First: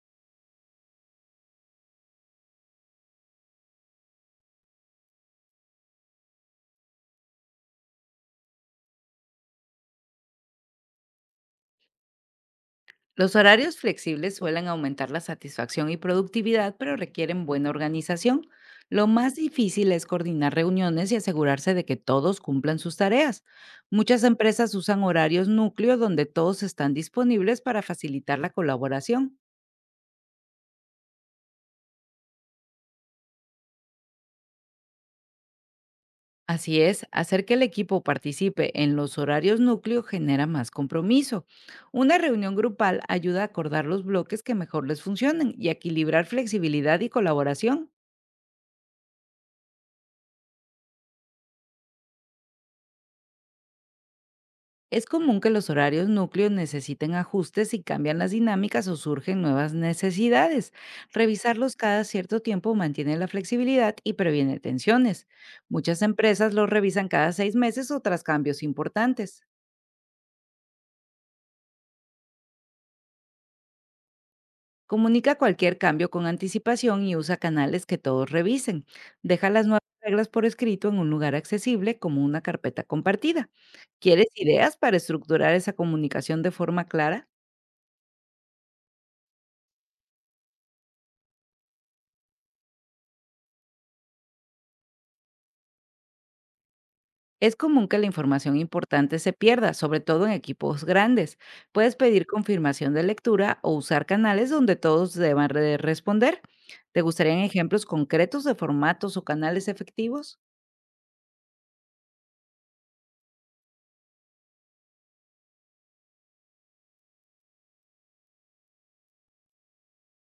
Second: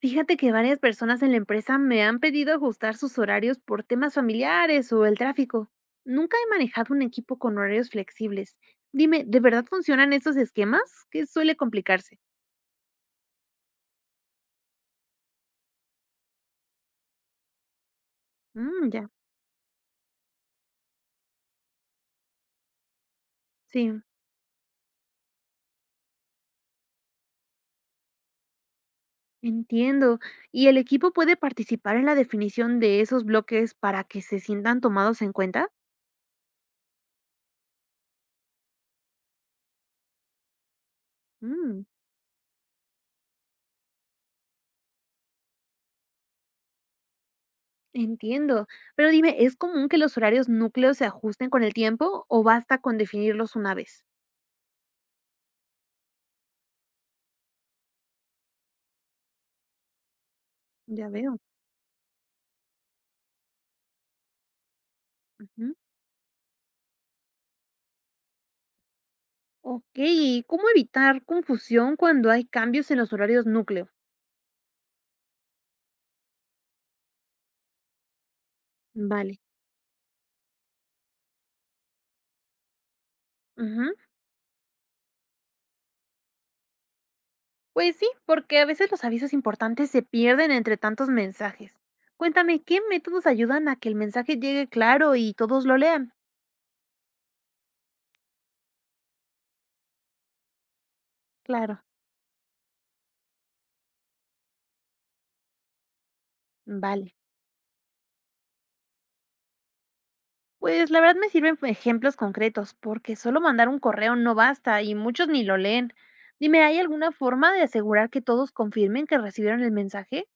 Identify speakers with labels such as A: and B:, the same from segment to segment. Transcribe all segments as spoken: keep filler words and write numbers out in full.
A: Fíjate que varias personas en la empresa me han pedido ajustar sus horarios por temas familiares o el tráfico. Nunca he manejado un equipo con horarios flexibles. Dime, ¿de verdad funcionan estos esquemas? ¿Qué suele complicarse?
B: Los horarios flexibles suelen aumentar la satisfacción y productividad, pero requieren buena organización.
A: Mm,
B: Lo
A: ya,
B: más difícil es coordinar reuniones y asegurarse de que todos cumplan sus tareas.
A: sí,
B: Muchas empresas usan horarios núcleo donde todos están disponibles para facilitar la colaboración.
A: entiendo. ¿Y el equipo puede participar en la definición de esos bloques para que se sientan tomados en cuenta?
B: Así es, hacer que el equipo participe en los horarios núcleo genera más compromiso.
A: Mm,
B: Una reunión grupal ayuda a acordar los bloques que mejor les funcionen y a equilibrar flexibilidad y colaboración.
A: Entiendo. Pero dime, ¿es común que los horarios núcleos se ajusten con el tiempo o basta con definirlos una vez?
B: Es común que los horarios núcleos necesiten ajustes si cambian las dinámicas o surgen nuevas necesidades.
A: Ya veo.
B: Revisarlos cada cierto tiempo mantiene la flexibilidad y previene tensiones.
A: Ujú.
B: Muchas empresas los revisan cada seis meses o tras cambios importantes.
A: Ok, ¿y cómo evitar confusión cuando hay cambios en los horarios núcleo?
B: Comunica cualquier cambio con anticipación y usa canales que todos revisen.
A: Vale.
B: Deja las nuevas reglas por escrito en un lugar accesible como una carpeta compartida.
A: Ujú.
B: ¿Quieres ideas para estructurar esa comunicación de forma clara?
A: Pues sí, porque a veces los avisos importantes se pierden entre tantos mensajes. Cuéntame, ¿qué métodos ayudan a que el mensaje llegue claro y todos lo lean?
B: Es común que la información importante se pierda, sobre todo en equipos grandes.
A: Claro,
B: Puedes pedir confirmación de lectura o usar canales donde todos deban re- responder. ¿Te
A: vale.
B: gustarían ejemplos concretos de formatos o canales efectivos?
A: Pues la verdad me sirven ejemplos concretos, porque solo mandar un correo no basta y muchos ni lo leen. Dime, ¿hay alguna forma de asegurar que todos confirmen que recibieron el mensaje?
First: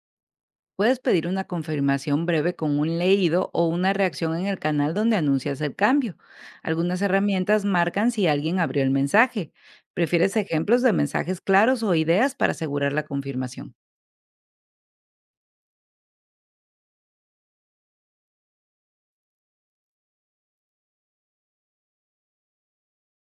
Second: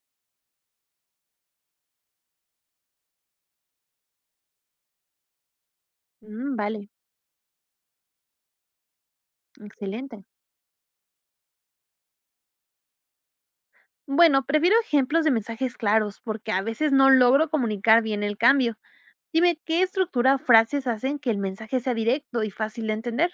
B: Puedes pedir una confirmación breve con un leído o una reacción en el canal donde anuncias el cambio.
A: Mm, vale,
B: Algunas herramientas marcan si alguien abrió el mensaje.
A: excelente.
B: ¿Prefieres ejemplos de mensajes claros o ideas para asegurar la confirmación?
A: Bueno, prefiero ejemplos de mensajes claros porque a veces no logro comunicar bien el cambio. Dime, ¿qué estructura o frases hacen que el mensaje sea directo y fácil de entender?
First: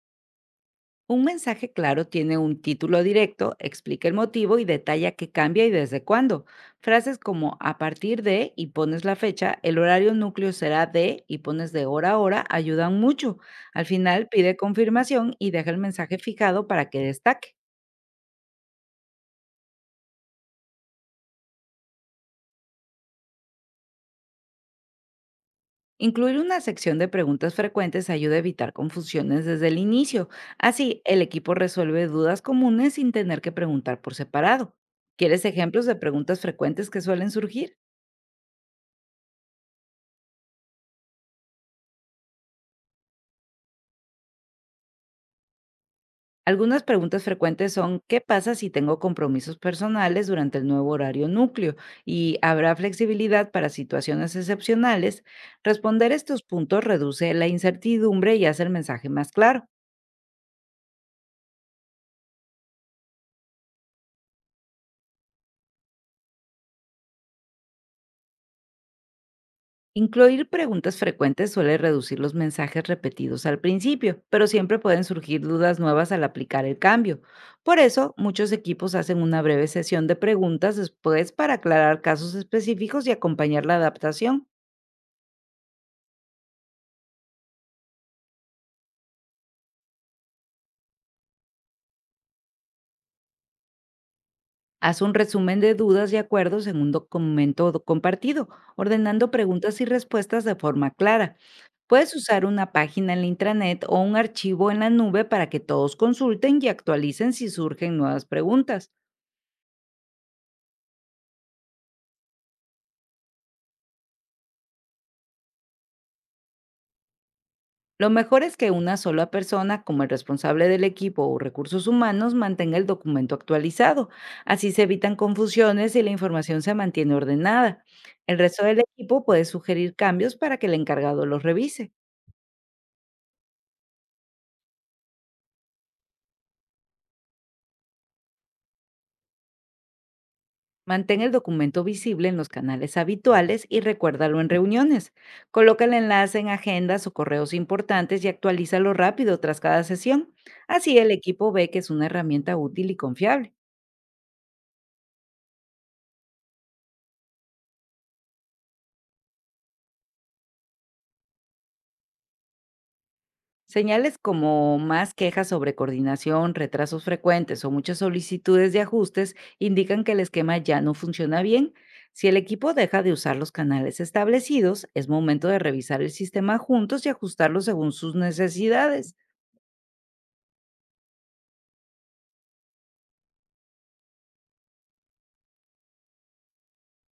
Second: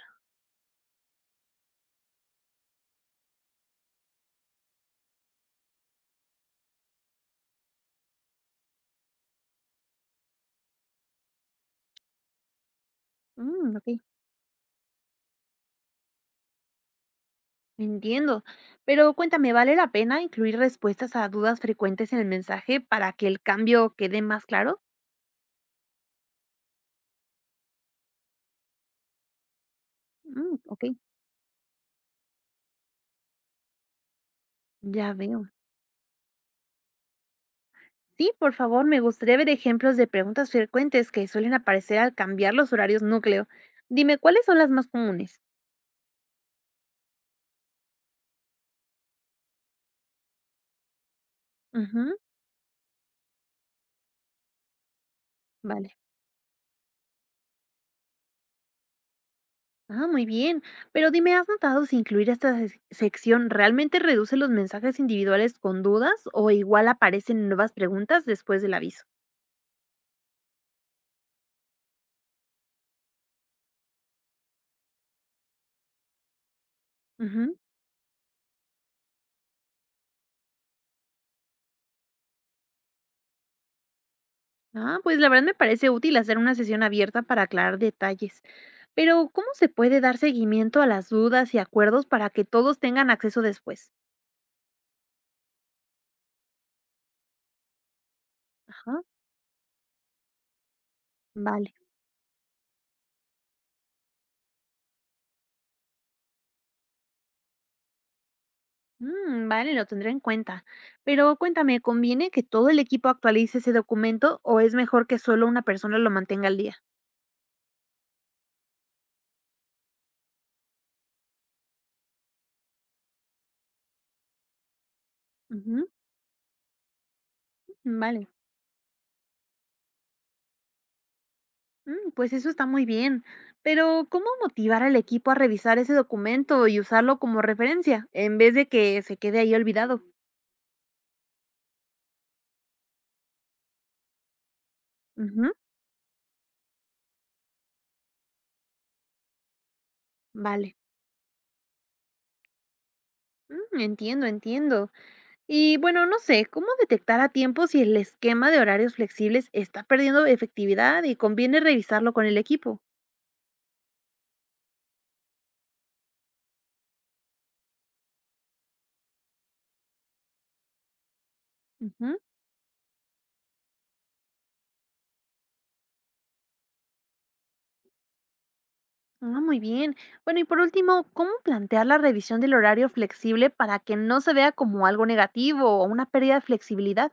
B: Un mensaje claro tiene un título directo, explica el motivo y detalla qué cambia y desde cuándo. Frases como a partir de y pones la fecha, el horario núcleo será de y pones de hora a hora ayudan mucho.
A: Mm,
B: Al
A: ok,
B: final pide confirmación y deja el mensaje fijado para que destaque.
A: entiendo. Pero cuéntame, ¿vale la pena incluir respuestas a dudas frecuentes en el mensaje para que el cambio quede más claro?
B: Incluir una sección de preguntas frecuentes ayuda a evitar confusiones desde el inicio.
A: Mm, ok,
B: Así, el equipo resuelve dudas comunes sin tener que preguntar por separado.
A: ya
B: ¿Quieres
A: veo.
B: ejemplos de preguntas frecuentes que suelen surgir?
A: Sí, por favor, me gustaría ver ejemplos de preguntas frecuentes que suelen aparecer al cambiar los horarios núcleo. Dime, ¿cuáles son las más comunes?
B: Algunas preguntas frecuentes son: ¿qué pasa si tengo compromisos personales durante el nuevo horario núcleo?
A: Ujú,
B: ¿Y habrá flexibilidad para situaciones excepcionales?
A: vale.
B: Responder estos puntos reduce la incertidumbre y hace el mensaje más claro.
A: Ah, muy bien. Pero dime, ¿has notado si incluir esta sec- sección realmente reduce los mensajes individuales con dudas o igual aparecen nuevas preguntas después del aviso?
B: Incluir preguntas frecuentes suele reducir los mensajes repetidos al principio, pero siempre pueden surgir dudas nuevas al aplicar el cambio.
A: Ujú.
B: Por eso, muchos equipos hacen una breve sesión de preguntas después para aclarar casos específicos y acompañar la adaptación.
A: Ah, pues la verdad me parece útil hacer una sesión abierta para aclarar detalles. Pero, ¿cómo se puede dar seguimiento a las dudas y acuerdos para que todos tengan acceso después?
B: Haz un resumen de dudas y acuerdos en un documento do- compartido,
A: Ajá,
B: ordenando preguntas y respuestas de forma clara.
A: vale.
B: Puedes usar una página en la intranet o un archivo en la nube para que todos consulten y actualicen si surgen nuevas preguntas.
A: Mm, vale, lo tendré en cuenta. Pero cuéntame, ¿conviene que todo el equipo actualice ese documento o es mejor que solo una persona lo mantenga al día?
B: Lo mejor es que una sola persona, como el responsable del equipo o recursos humanos, mantenga el documento actualizado. Así se evitan
A: Ujú,
B: confusiones y la información se mantiene ordenada.
A: vale.
B: El resto del equipo puede sugerir cambios para que el encargado los revise.
A: Mm, Pues eso está muy bien, pero ¿cómo motivar al equipo a revisar ese documento y usarlo como referencia en vez de que se quede ahí olvidado?
B: Mantén el documento visible en los canales habituales y recuérdalo en reuniones.
A: Ujú,
B: Coloca el enlace en agendas o correos importantes y actualízalo rápido tras cada sesión.
A: vale.
B: Así el equipo ve que es una herramienta útil y confiable.
A: Mm, entiendo, entiendo. Y bueno, no sé, ¿cómo detectar a tiempo si el esquema de horarios flexibles está perdiendo efectividad y conviene revisarlo con el equipo?
B: Señales como más quejas sobre coordinación, retrasos frecuentes o muchas solicitudes de ajustes indican que el esquema ya no funciona bien.
A: Ujú.
B: Si el equipo deja de usar los canales establecidos, es momento de revisar el sistema juntos y ajustarlo según sus necesidades.
A: Ah, muy bien. Bueno, y por último, ¿cómo plantear la revisión del horario flexible para que no se vea como algo negativo o una pérdida de flexibilidad?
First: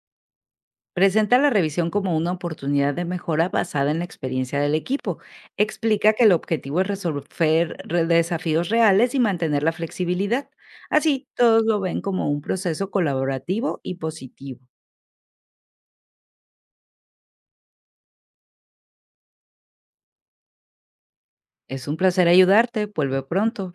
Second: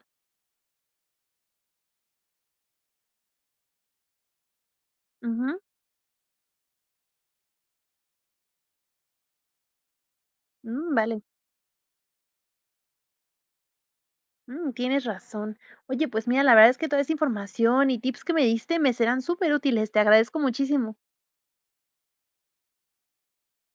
B: Presenta la revisión como una oportunidad de mejora basada en la experiencia del equipo.
A: Ujú,
B: Explica que el objetivo es resolver re- desafíos reales y mantener la flexibilidad.
A: mm, vale.
B: Así, todos lo ven como un proceso colaborativo y positivo.
A: Mm, tienes razón. Oye, pues mira, la verdad es que toda esa información y tips que me diste me serán súper útiles. Te agradezco muchísimo.
B: Es un placer ayudarte. Vuelve pronto.